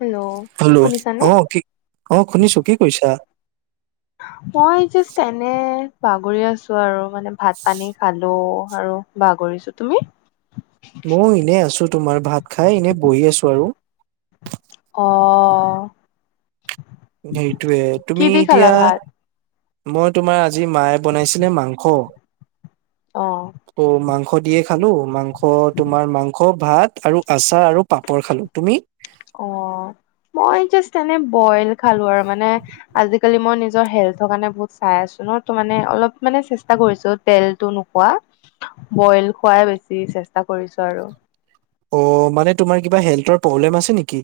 Hello hello শুনিছানে? অ কি অ শুনিছোঁ কি কৰিছা। মই জাষ্ট এনে বাগৰি আছোঁ আৰু মানে ভাত পানী খালোঁ আৰু। বাগৰিছো। তুমি? মই এনে আছোঁ তোমাৰ ভাত খাই এনে বহি আছোঁ আৰু। অ। সেইটোয়ে কি তুমি দি খালা এতিয়া। ভাত? মই তোমাৰ আজি মায়ে বনাইছিলে মাংস। অ। অ মাংস দিয়ে খালোঁ মাংস তোমাৰ মাংস ভাত আৰু আচাৰ আৰু পাপৰ খালোঁ। তুমি? অ মই জাষ্ট এনে বইল খালোঁ আৰু মানে আজিকালি মই নিজৰ হেল্থৰ কাৰণে বহু চাই আছোঁ নহ ত মানে অলপ মানে চেষ্টা কৰিছোঁ তেলতো নোখোৱা। বইল খোৱাই বেছি চেষ্টা কৰিছোঁ আৰু। অ মানে তোমাৰ কিবা হেল্থৰ প্ৰব্লেম আছে নেকি?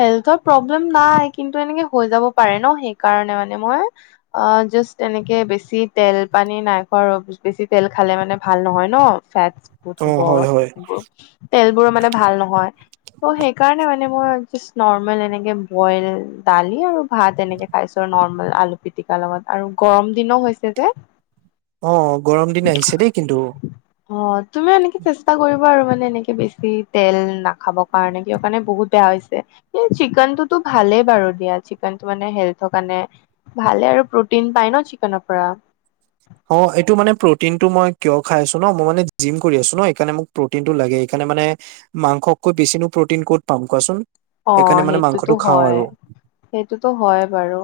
হেল্থৰ প্ৰব্লেম নাই কিন্তু এনেকে হৈ যাব পাৰে নহ সেইকাৰণে মানে মই। অ জাষ্ট এনেকে বেছি তেল পানী নাই খোৱা বেছি তেল খালে মানে ভাল নহয় নহ। ফেটছ বহুত অ হ'ব হয় হয় তেলবোৰো মানে ভাল নহয় ত' সেইকাৰণে মানে মানে মই জাষ্ট নৰ্মেল এনেকে বইল দালি আৰু ভাত এনেকে খাইছোঁ আৰু নৰ্মে আলু পিটিকা লগত আৰু গৰম দিনো হৈছে যে। অ গৰম দিন আহিছে দেই কিন্তু। অ তুমিও এনেকে চেষ্টা কৰিবা আৰু মানে এনেকে বেছি তেল নাখাব কাৰণে কিহৰ কাৰণে বহুত বেয়া হৈছে এ চিকেনটোতো ভালে বাৰু দিয়া চিকেনটো মানে হেল্থৰ কাৰণে। ভালে আৰু প্ৰটিন পায় নহ চিকেনৰ পৰা। অ এইটো মানে প্ৰটিনটো মই কিয় খাই আছোঁ নহ মই মানে জিম কৰি আছোঁ নহ এইকাৰণে মোক প্ৰটিনটো লাগে এইকাৰণে মানে মাংসকৈ বেছিনো প্ৰটিন ক'ত পাম কোৱাচোন? অ সেইকাৰণে মানে সেইটোতো মাংসটো খাওঁ হয়। আৰু সেইটোতো হয় বাৰু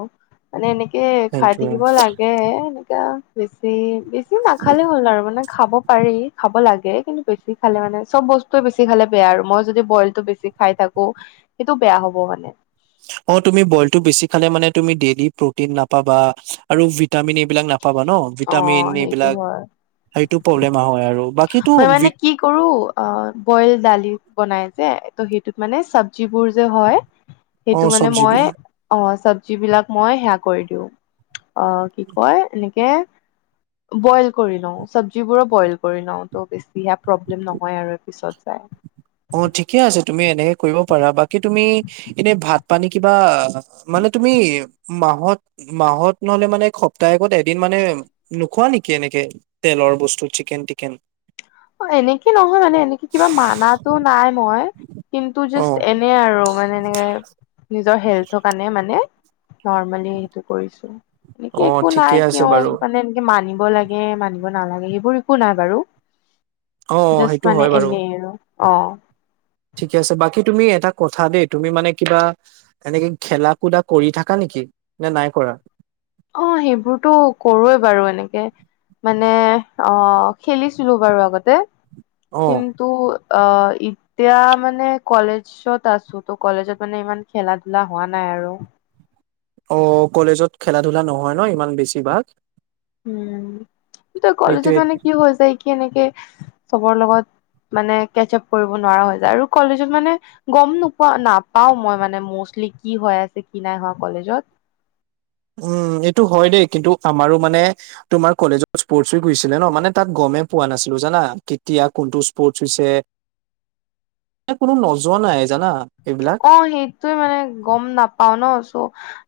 মানে এনেকে খাই সেইটোৱে থাকিব লাগে। এতিয়া বেছি, বেছি নাখালে হ'ল আৰু মানে। খাব পাৰি খাব লাগে কিন্তু বেছি খালে মানে চব বস্তুয়ে বেছি খালে বেয়া আৰু মই যদি বইলটো বেছি খাই থাকোঁ। সেইটো বেয়া হ'ব মানে। অ তুমি বইলটো বেছি খালে মানে তুমি ডেইলি প্ৰ'টিন নাপাবা আৰু ভিট টামিন এইবিলাক নাপাবা নহ ভিটামিন অ', সেইটো এইবিলাক হয়। সেইটো প্ৰব্লেম হয় আৰু। বাকীটো মই ভি মানে কি কৰো অ', বইল দালি বনাই যে ত' সেইটোত মানে চবজিবোৰ যে হয় [inaudible] সেইটো মানে চব্জি মই বিলাক অ', চব্জি বিলাক মই সেয়া কৰি দিওঁ অ' কি কয় এনেকে বইল কৰি লওঁ চব্জি বোৰো বইল কৰি লওঁ ত' বেছিহে প্ৰব্লেম নহয় আৰু পিছত যায়। অ', ঠিকে আছে তুমি এনেকে কৰিব পাৰা বাকী তুমি এনেই ভাত পানী কিবা মানে তুমি মাহত মাহত নহলে মানে সপ্তাহত এদিন মানে নোখোৱা নেকি এনেকে? তেলৰ বস্তু চিকেন টিকেন এনেকে নহয় মানে এনেকে কিবা মানাটো নাই মই কিন্তু অ জাষ্ট এ এ আৰু মানে এনেকে নিজৰ হেল্থৰ কাৰণে মানে নৰ্মেলি সেইটো কৰিছো এনেকে অ একো ঠিকে নাই আছে কিয় বাৰু মানে মানিব লাগে মানিব নালাগে সেইবোৰ একো নাই বাৰু অ অ জাষ্ট সেইটো মানে হয় বাৰু এনেই আৰু অ', ঠিকে আছে বাকী তুমি এটা কথা দেই তুমি মানে কিবা এনেকে খেলা কুদা কৰি থাকা নেকি নে নাই কৰা? অ', সেইবোৰতো কৰোৱে বাৰু এনেকে মানে অ', খেলিছিলোঁ বাৰু আগতে অ কিন টু, আ, ই এতিয়া মানে কলেজত আছো ত' কলেজত মানে ইমান খেলা ধূলা হোৱা নাই আৰু। অ', কলেজত খেলা ধূলা নহয় ন' ইমান বেছি ভাগ। উম, তই কলেজত সেইটোয়ে মানে কি হৈ যায় কি এনেকে চবৰ লগত মানে কেচ আপ কৰিব নোৱাৰা হৈ যায় আৰু কলেজত মানে গম নোপোৱা নাপাও মই মানে মষ্টলি কি হৈ আছে কি নাই হোৱা কলেজত উম, এইটো হয় দেই কিন্তু আমাৰো মানে তোমাৰ কলেজত স্প'ৰ্টছ উইক হৈছিলে ন' মানে তাত গমেই পোৱা নাছিলোঁ জানা কেতিয়া কোনটো স্প'ৰ্টছ হৈছে। কোনো নজনাই জানা? এইবিলাক অ', সেইটোয়ে মানে গম নাপাও ন চ'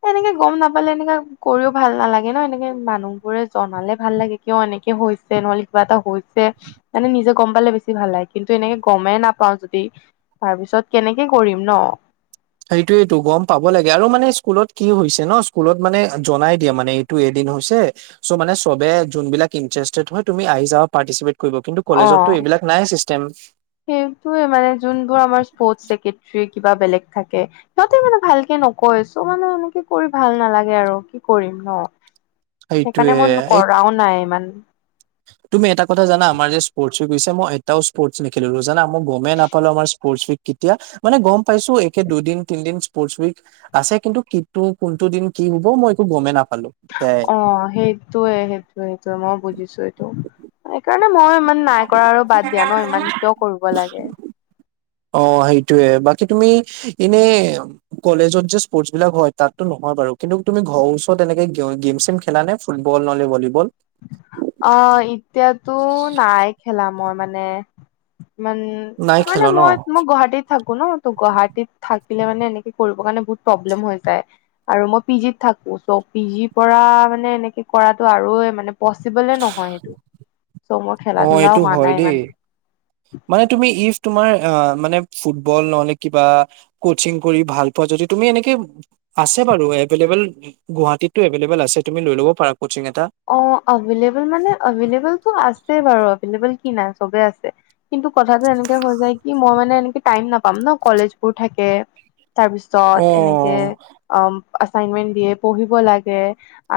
এনেকে গম নাপালে এনেকা কৰিও ভাল নালাগে ন' এনেকে মানুহবোৰে জনালে ভাল লাগে। কিয় এনেকে হৈছে নহলে কিবা এটা হৈছে মানে নিজে গম পালে বেছি ভাল লাগে কিন্তু এনেকে গমেই নাপাও যদি তাৰ পিছত কেনেকে কৰিম ন'? সেইটোয়েইটো গম পাব লাগে আৰু মানে স্কুলত কি হৈছে ন' স্কুলত মানে জনাই দিয়া মানে এইটো এদিন হৈছে চ' মানে চবে যোনবিলাক ইণ্টাৰেষ্টেড হয় তুমি আহি যা পাৰ্টিচিপেট কৰিব কিন্তু অ কলেজতটো এইবিলাক নাই চিষ্টেম। সেইটোয়ে মানে যোনবোৰ আমাৰ স্পৰ্টছ ছেক্ৰেট্ৰী কিবা বেলেগ থাকে সিহঁতে মানে ভালকে নকৈ চ' মানে এনেকে কৰি ভাল নালাগে আৰু কি কৰিম ন'? সেইকাৰণে সেইটোয়ে মোন এই কৰাও নাই ইমান। তুমি এটা কথা জানা, আমাৰ যে স্পৰ্টছ উইক হৈছে, মই এটাও স্পৰ্টছ নেখেলিলো জানা, মই গমেই নাপালো আমাৰ স্পৰ্টছ উইক কেতিয়া, মানে গম পাইছো একে দুদিন তিনিদিন স্পৰ্টছ উইক আছে কিন্তু কিটো কোনটো দিন কি হব মই একো গমেই নাপালো সেয়াই। অ', সেইটোয়ে - সেইটোয়ে - সেইটোয়ে, মই বুজিছো মানে মই ইমান নাই কৰা আৰু বাদ দিয়া ন' ইমান কিয় কৰিব লাগে? অ, সেইটোৱে। বাকী তুমি এনে, কলেজত যে স্পৰ্টছ বিলাক হয়, তাতো নহয় বাৰু। কিন্তু তুমি ঘৰৰ ওচৰত এনেকে গেম চেম খেলা নে? ফুটবল নহ'লে ভলিবল? অ, এতিয়াতো নাই খেলা মই মানে ইমান। নাই কে খেল মানে ন মই মোক গুৱাহাটীত থাকো ন। ত' গুৱাহাটীত থাকিলে মানে এনেকে কৰিব কাৰণে বহুত প্ৰব্লেম হৈ যায়। আৰু মই পি জিত থাকো। চ' পি জি পৰা মানে এনেকে কৰাটো আৰুয়ে মানে পচিবলে নহয় সেইটো। চ' মোৰ খেলা অ এইটো ধূলাও হোৱা হয় নাই দেই ইমান। মানে তুমি ইফ তোমাৰ আ মানে ফুটবল নহলে কিবা, কচিং কৰি ভাল পোৱা। যদি তুমি এনেকে আছে বাৰু এভেইলেবল গুৱাহাটীতটো এভবল আছে। তুমি লৈ ল'ব পাৰা কচিং এটা। অ এভেইলেবল মানে এভেইলেবলটো আছে বাৰু এভেইলেবল কি নাই, চবে আছে। কিন্তু কথাটো এনেকে হৈ যায়, কি মই মানে এনেকে টাইম নাপাম ন। কলেজ বোৰ থাকে তাৰ পিছত অ এনেকে অ আচাইনমেন্ দিয়ে, পঢ়িব লাগে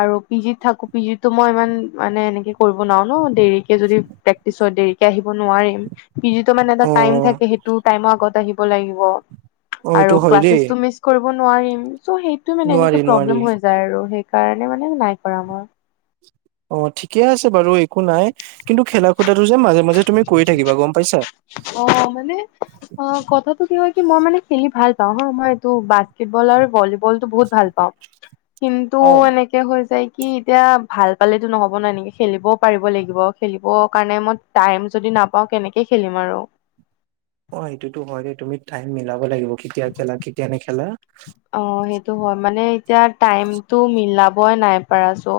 আৰু পি জ থাকো যি টো মই ইমান মানে এনেকে কৰিব নোৱাৰো ন, দেৰিকে যদি প্ৰেক্টিচ হয় দেৰি আহিব নোৱাৰিম। পিজিটো মানে এটা অ টাইম থাকে, সেইটো টাইমৰ আগত আহিব লাগিব। অ এইটো আৰু হয় দেই ক্লাসেছটো মিছ কৰিব নোৱাৰিম। চ' সেইটোৱে মানে নোৱাৰি এনেকে নোৱাৰি প্ৰব্লেম হৈ যাই আৰু সেইকাৰণে মানে নাই কৰা মই। অ, ঠিকে আছে বাৰু একো নাই। কিন্তু খেলা খূতাটো যে মাজে মাজে তুমি কৰি থাকিবা গম পাইছা? অ, মানে? অ, কথাটো কি হয় কি, মই মানে খেলি ভাল পাওঁ হা। মই এইটো বাস্কেটবল আৰু ভলী বলতো বহুত ভাল পাওঁ কিন্তু অ এনে তে হৈ যায় কি এতিয়া ভাল পালেতো নহ'ব ন, এনেকে খেলিবও পাৰিব লাগিব। খেলিব কাৰণে মই টাইম যদি নাপাওঁ কেনেকে খেলিম আৰু। অ, এইটোতো হয় দে। তুমি টাইম মিলাব লাগিব। কেতিয়া খেলা কেতিয়া নেখেলা। অ, সেইটো হয় মানে এতিয়া টাইমটো মিলাবই নাই পাৰা চ'।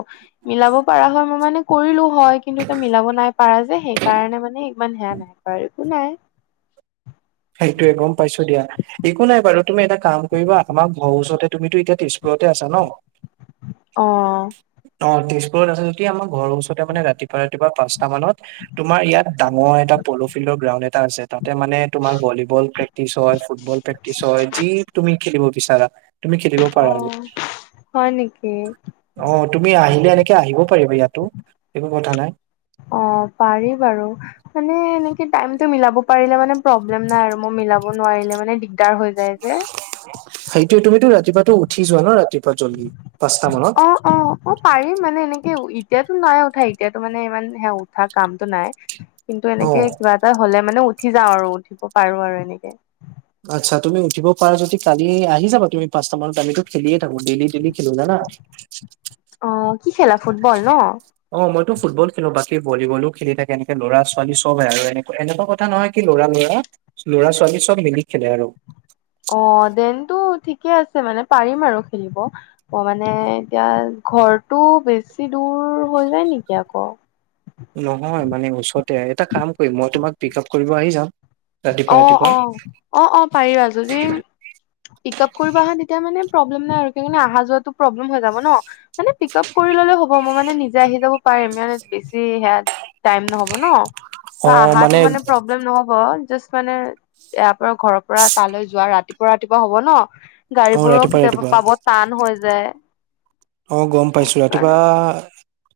মিলাব পাৰা হয় মই মানে কৰিলো হয়। কিন্তু এতিয়া মিলাব নাই পাৰা যে সেইকাৰণে মানে ইমান সেয়া নাই ৰা একো নাই। সেইটোৱে, গম পাইছো দিয়া। একো নাই বাৰু তুমি এটা কাম কৰিবা? আমাক ঘৰ ওচৰতে তুমিতো এতিয়া তেজপুৰতে আছা ন? [inaudible] অ। অ, তেজপুৰত আছে যদি আমাৰ ঘৰৰ ওচৰতে মানে ৰাতিপুৱা ৰাতিপুৱা পাঁচটা মানত তোমাৰ ইয়াত ডাঙৰ এটা প'ল' ফিল্ডৰ গ্ৰাউণ্ড এটা আছে। তাতে মানে তোমাৰ ভলীবল প্ৰেক্টিচ হয়, ফুটবল প্ৰেক্টিচ হয়। যি তুমি খেলিব বিচাৰা। তুমি খে অ, হয় নেকি? অ, তুমি আহিলে এনেকে আহিব পাৰিবা ইয়াতো। একো কথা নাই। অ, পাৰি বাৰু। মানে এনেকে টাইমটো মিলাব পাৰিলে মানে প্ৰব্লেম নাই আৰু মই মিলাব নোৱাৰিলে মানে দিগ দাৰ হৈ যায় যে। সেইটোৱে, তুমিতো ৰাতিপুৱাতো উঠি যোৱা ন, ৰাতিপা জল্দি পাঁচটা অ', মানত। অ', অ পাৰিম মানে এনেকে এতিয়াতো নাই উঠা। এতিয়াতো মানে ইমান সে উঠা কামটো নাই। কিন্তু অ এনেকে কিবা এটা হলে মানে উঠি যাওঁ আৰু উঠিব পাৰো আৰু এনেকে। আচ্ছা, তুমি উঠিব পাৰা যদি কালি আহি যাবা তুমি পাঁচটা মানত। আমি টো খেলিয়ে থাকো। ডেইলি ডেইলি খেলো, জানা? [unintelligible] অ' কি খেলা ফুটবল ন? অ' মইতো ফুটবল খেলোঁ, বাকী ভলীবলো খেলি থাকে এনেকে ল'ৰা-ছোৱালী চবে আৰু এনে। এনেকুৱা কথা নহয় কি ল'ৰা-ল'ৰা, ল'ৰা- ছোৱালী চব মিলি খেলে আৰু। অ' দেনটো ঠিকে আছে মানে পাৰিম আৰু খেলিব। অ' মানে এতিয়া ঘৰটো বেছি দূৰ হৈ যায় নেকি আকৌ নহয়, মানে ওচৰতে এটা কাম কৰিম মই তোমাক পিক আপ কৰিব আহি যাম। ৰাতিপুৱা অ' ৰাতিপুৱা অ', অ' অ' পাৰিবা যদি পিক আপ কৰিব আহে তেতিয়া মানে প্ৰব্লেম নাই আৰু, সেইকাৰণে আহা যোৱাটো প্ৰব্লেম হৈ যাব ন। মানে পিক আপ কৰি ললেও হ'ব, মই মানে নিজে আহি যাব পাৰিম। মই মানে বেছি সেইয়া টাইম নহ'ব। হ'ব ন, ত আহাটো মানে প্ৰব্লেম নহ'ব, জাষ্ট মানে ইয়াৰ ঘৰ পুৱা তালৈ যোৱা ৰাতিপুৱা-ৰাতিপুৱা হ'ব ন, অ গাড়ীবোৰো ৰাতিপুৱা কেতিয়াবা ৰাতিপুৱা পাব টান হৈ যায়। অ' গম ত' পাইছোঁ, ৰাতিপুৱা সেইকাৰণে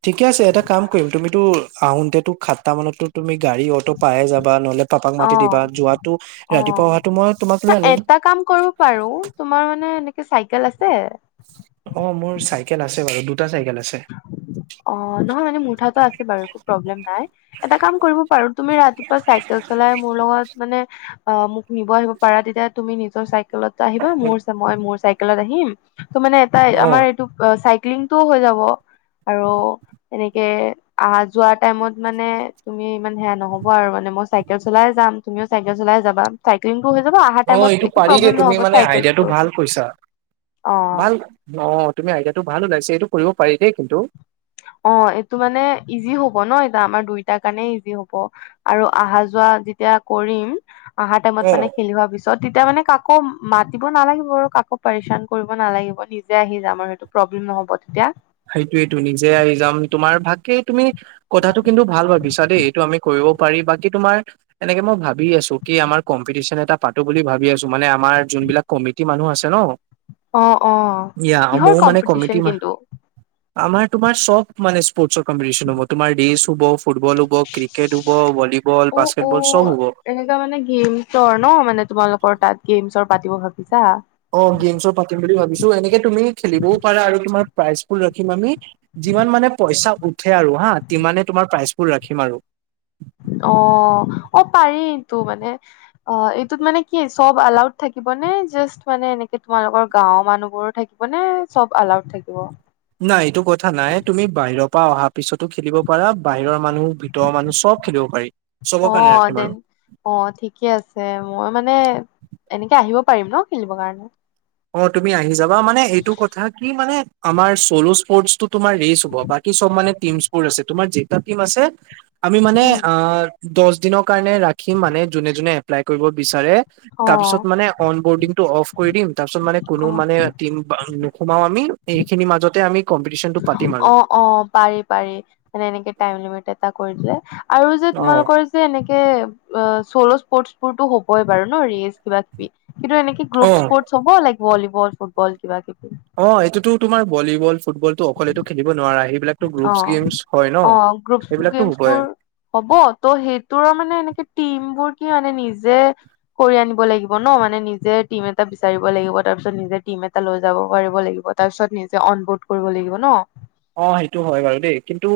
ঠিকে আছে, এটা কাম কৰিম তুমিতো আহোতে তো সাতটা মানতো তুমি গাড়ী, অটো পাই যাবা, নহ'লে পাপাক মাতি দিবা, অ', যোৱাটো ৰাতিপুৱা অ'। অহাটো মই তোমাক লৈ আনিম। এটা কাম কৰিব পাৰোঁ তোমাৰ মানে এনেকে চাইকেল আছে? অ' মোৰ চাইকেল আছে বাৰু, দুটা চাইকেল আছে। অ' নহয় মানে মোৰটা তো আছে বাৰু একো প্ৰব্লেম নাই। এটা কাম কৰিব পাৰো, তুমি ৰাতিপুৱা চাইকেল চলাই মোৰ লগত মানে অ' মোক নিব আহিব পাৰা, তেতিয়া তুমি নিজৰ চাই চাইকেলত আহিবা, মোৰ মই মোৰ চাইকেলত আহিম। ত' মানে এটা অ আমাৰ তো পুৱা চাইক্লিং টোও হৈ যাব। আৰু এনেকে অহা-যোৱা টাইমত মানে তুমি ইমান সেইয়া নহ'ব আৰু মানে মই চাইকেল চলাই যাম। তুমিও চাইকেল চলাই যাবা। চাইক্লিংটো হৈ যাব, অহা অ টাইমত এইটো একো পাৰি দেই প্ৰব্লেম তুমি নহ'ব মানে আইডিয়াটো চাইকেলতো ভাল কৈছা অ'। ভাল, অ' তুমি আইডিয়াটো ভাল ওলাইছা, এইটো কৰিব পাৰি দেই কিন্তু। অ' এইটো মানে ইজি হ'ব ন, এইয়া আমাৰ দুইটাৰ কাৰণে ইজি হ'ব। আৰু অহা-যোৱা যেতিয়া কৰিম, আহা টাইমত অ মানে খেলিম ভাবিছোঁ। চ তেতিয়া মানে কাকো মাতিব নালাগিব, কাকো পৰিশ্ৰান কৰিব নালাগিব। নিজে আহি যাম আৰু সেইটো। প্ৰব্লেম নহ'ব তেতিয়া। সেইটোয়েতো নিজে আহি যাম। তোমাৰ ভাগকে তুমি কথাটো কিন্তু ভাল ভাবিছা দেই, এইটো আমি কৰিব পাৰি। বাকী তোমাৰ এনেকে মই ভাবি আছোঁ, কি আমাৰ কম্পিটিশ্যন এটা পাতোঁ বুলি ভাবি আছোঁ। মানে আমাৰ যোনবিলাক কমিটি মানুহ আছে ন'। অ', অ', ইয়া কিহৰ ময়ো মানে কমিটি কম্পিটিচন মা কিন্তু? আমাৰ তোমাৰ চব মানে স্পৰ্টছ ৰ কম্পিটিশ্যন হ'ব, তোমাৰ ৰেচ হ'ব ফুটবল হ'ব, ক্ৰিকেট হ'ব, ভলীবল, বাস্কেটবল চব হ'ব। এনেকুৱা মানে গেমছৰ ন' মানে তোমালোকৰ তাত গেমছৰ পাতিব ভাবিছা। অ', গেমছৰ পাতিম বুলি ভাবিছোঁ, এনেকে তুমি খেলিবও পাৰা আৰু তোমাৰ প্ৰাইজবোৰ ৰাখিম আমি। যিমান মানে পইচা উঠে আৰু হা সিমানে তোমাৰ প্ৰাইচবোৰ ৰাখিম আৰু। অ' অ' পাৰি এইটো মানে। অ', এইটোত মানে কি চব এলাউড থাকিব নে, জাষ্ট মানে এনেকে তোমালোকৰ গাঁওৰ মানুহবোৰো থাকিব। মানে চব এলাউড থাকিব। নাই এইটো কথা নাই, তুমি বাহিৰ পা অহা পিছতো খেলিব পৰা বাহিৰৰ মানুহ, ভিতৰৰ মানুহ চব খেলিব পাৰি চবৰ কাৰণে ৰাখে মানুহ। অঁ, ঠিকে আছে মই মানে এনেকে আহিব পাৰিম ন' খেলিবৰ কাৰণে? অঁ, তুমি আহি যাবা মানে এইটো কথা কি মানে আমাৰ চলো স্পৰ্টটো তোমাৰ ৰেচ হ'ব বাকী চব মানে টিমছ বোৰ আছে তোমাৰ যেটা টিম আছে, আমি মানে উম আহ' দচ দিনৰ কাৰণে ৰাখিম মানে যোনে যোনে এপ্লাই কৰিব বিচাৰে। অ তাপিছত মানে অন বৰ্ডিং টো অ'ফ কৰি দিম তাপিছত মানে, কোনো অ মানে টিম বাও নোসোমাওঁ আমি এইখিনি মাজতে আমি কম্পিটিশন টো পাতিম আৰু। অঁ, পাৰি পাৰি মানে এনেকে টাইম লিমিট এটা কৰি দিলে আৰু যে অ তোমালোকৰ যে এনেকে অ', চ'ল' স্পৰ্ট বোৰতো হ'বই বাৰু ন' ৰেচ কিবা কিবি কিন্তু এনেকে অ গ্ৰুপ স্পৰ্ট চবৰে লাগিব ভলিবল, ফুটবল কিবা কিবি। অঁ, এইটোতো তোমাৰ ভলীবল, ফুটবল টো অকলেটো খেলিব নোৱাৰা হি ইবলাকতো গ্ৰুপচ অ গেমছ হয় ন' অ গ্ৰুপ সেইবিলাকতো গেমছ হ'বই। বোৰ হ'ব ত' সেইটোৰ' মানে এনেকে টিম বোৰ কি মানে নিজে কৰি আনিব লাগিব ন' মানে নিজে টিম এটা বিচাৰিব লাগিব, তাৰপিছত নিজে টিম এটা লৈ যাব পাৰিব লাগিব। তাৰ পিছত নিজে অনবৰ্ড কৰিব লাগিব ন'? অঁ, সেইটো হয় বাৰু দেই কিন্তু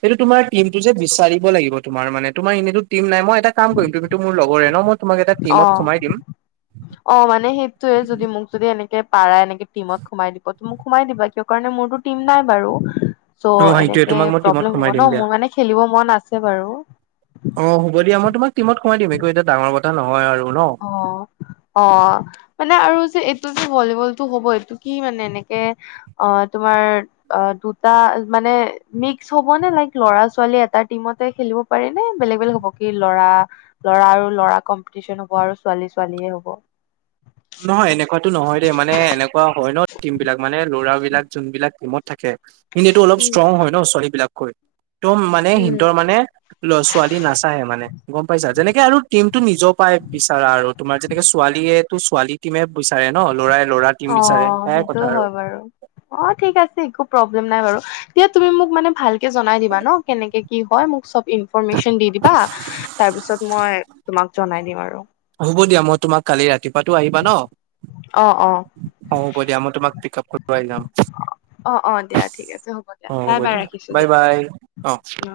সেইটো তুমাৰ টিমটো যে বিচাৰিব লাগিব, তোমাৰ মানে তোমাৰ এনেইতো টিম নাই মই এটা কাম কৰি, ম তুমিতো মোৰ লগৰে ন' মই তোমাক এটা টিমত অঁ, সোমাই দিম অঁ, মানে সেইটোয়ে যদি মোক যদি এনেকে পাৰা এনেকে টিমত সোমাই দিব ত' মোক সোমাই দিবা, কিয় কাৰণে মোৰতো টিম নাই বাৰু। অ চ' সেইটোৱে এনেকে তোমাক মই টিমত প্ৰব্লেম হ'ব সোমাই দিম ন' মোৰ মানে খেলিব মন আছে বাৰু অঁ হ'ব দিয়া, মই তোমাক টিমত সোমাই দিম একো এতিয়া ডাঙৰ কথা নহয় আৰু ন'? অঁ, মানে আৰু যে এইটো যে ভলীবলটো হ'ব এইটো কি মানে এনেকে অঁ তোমাৰ অ', দুটা মানে মিক্স হ'ব নে লাইক লৰা ছোৱালী এটা টিমতে খেলিব পাৰে নে বেলেগ বেলেগ হ'ব, কি ল'ৰা, লৰা আৰু ল'ৰা কম্পিটিচন হ'ব আৰু ছোৱালী ছোৱালীয়ে হ'ব? নহয়, এনেকুৱাতো নহয় ৰে মানে এনেকুৱা হয় ন' টিম বিলাক মানে লৰাবিলাক যোনবিলাক টিমত থাকে হিন্দীটো অলপ উম, ষ্ট্ৰং হয় ন' ছোৱালী বিলাককৈ ত' মানে উম। হিনহঁৰ মানে ল ছোৱালী নাচায়ে মানে গ'ম পাইছা যেনেকে আৰু টিম টো নিজ পাই বিচাৰা আৰু তোমাৰ যেনেকে ছোৱালীয়ে টো ছোৱালী টিমে বিচাৰে ন', ল'ৰাই ল'ৰাক অঁ সেইটোয়ে হয় বাৰু অঁ ঠিক আছে, একো প্ৰব্লেম নাই বাৰু দিয়া তুমি মোক মানে ভালকে জনাই দিবা ন' কেনেকে কি হয়, মোক চ'ব ইনফৰমেশচন দি দিবা তাৰ পিছত মই তোমাক জনাই দিম আৰু। হ'ব দিয়া মই তোমাক কালি ৰাতিপুৱাতো আহিবা ন? অ', অ'। অঁ হ'ব দিয়া মই তোমাক পিক আপ কৰিব আহি যাম। অ', অ', দিয়া ঠিক আছে দিয়া অঁ হ'ব বাই বাই দিয়া, ৰাখিছোঁ বাই বাই অঁ। অ।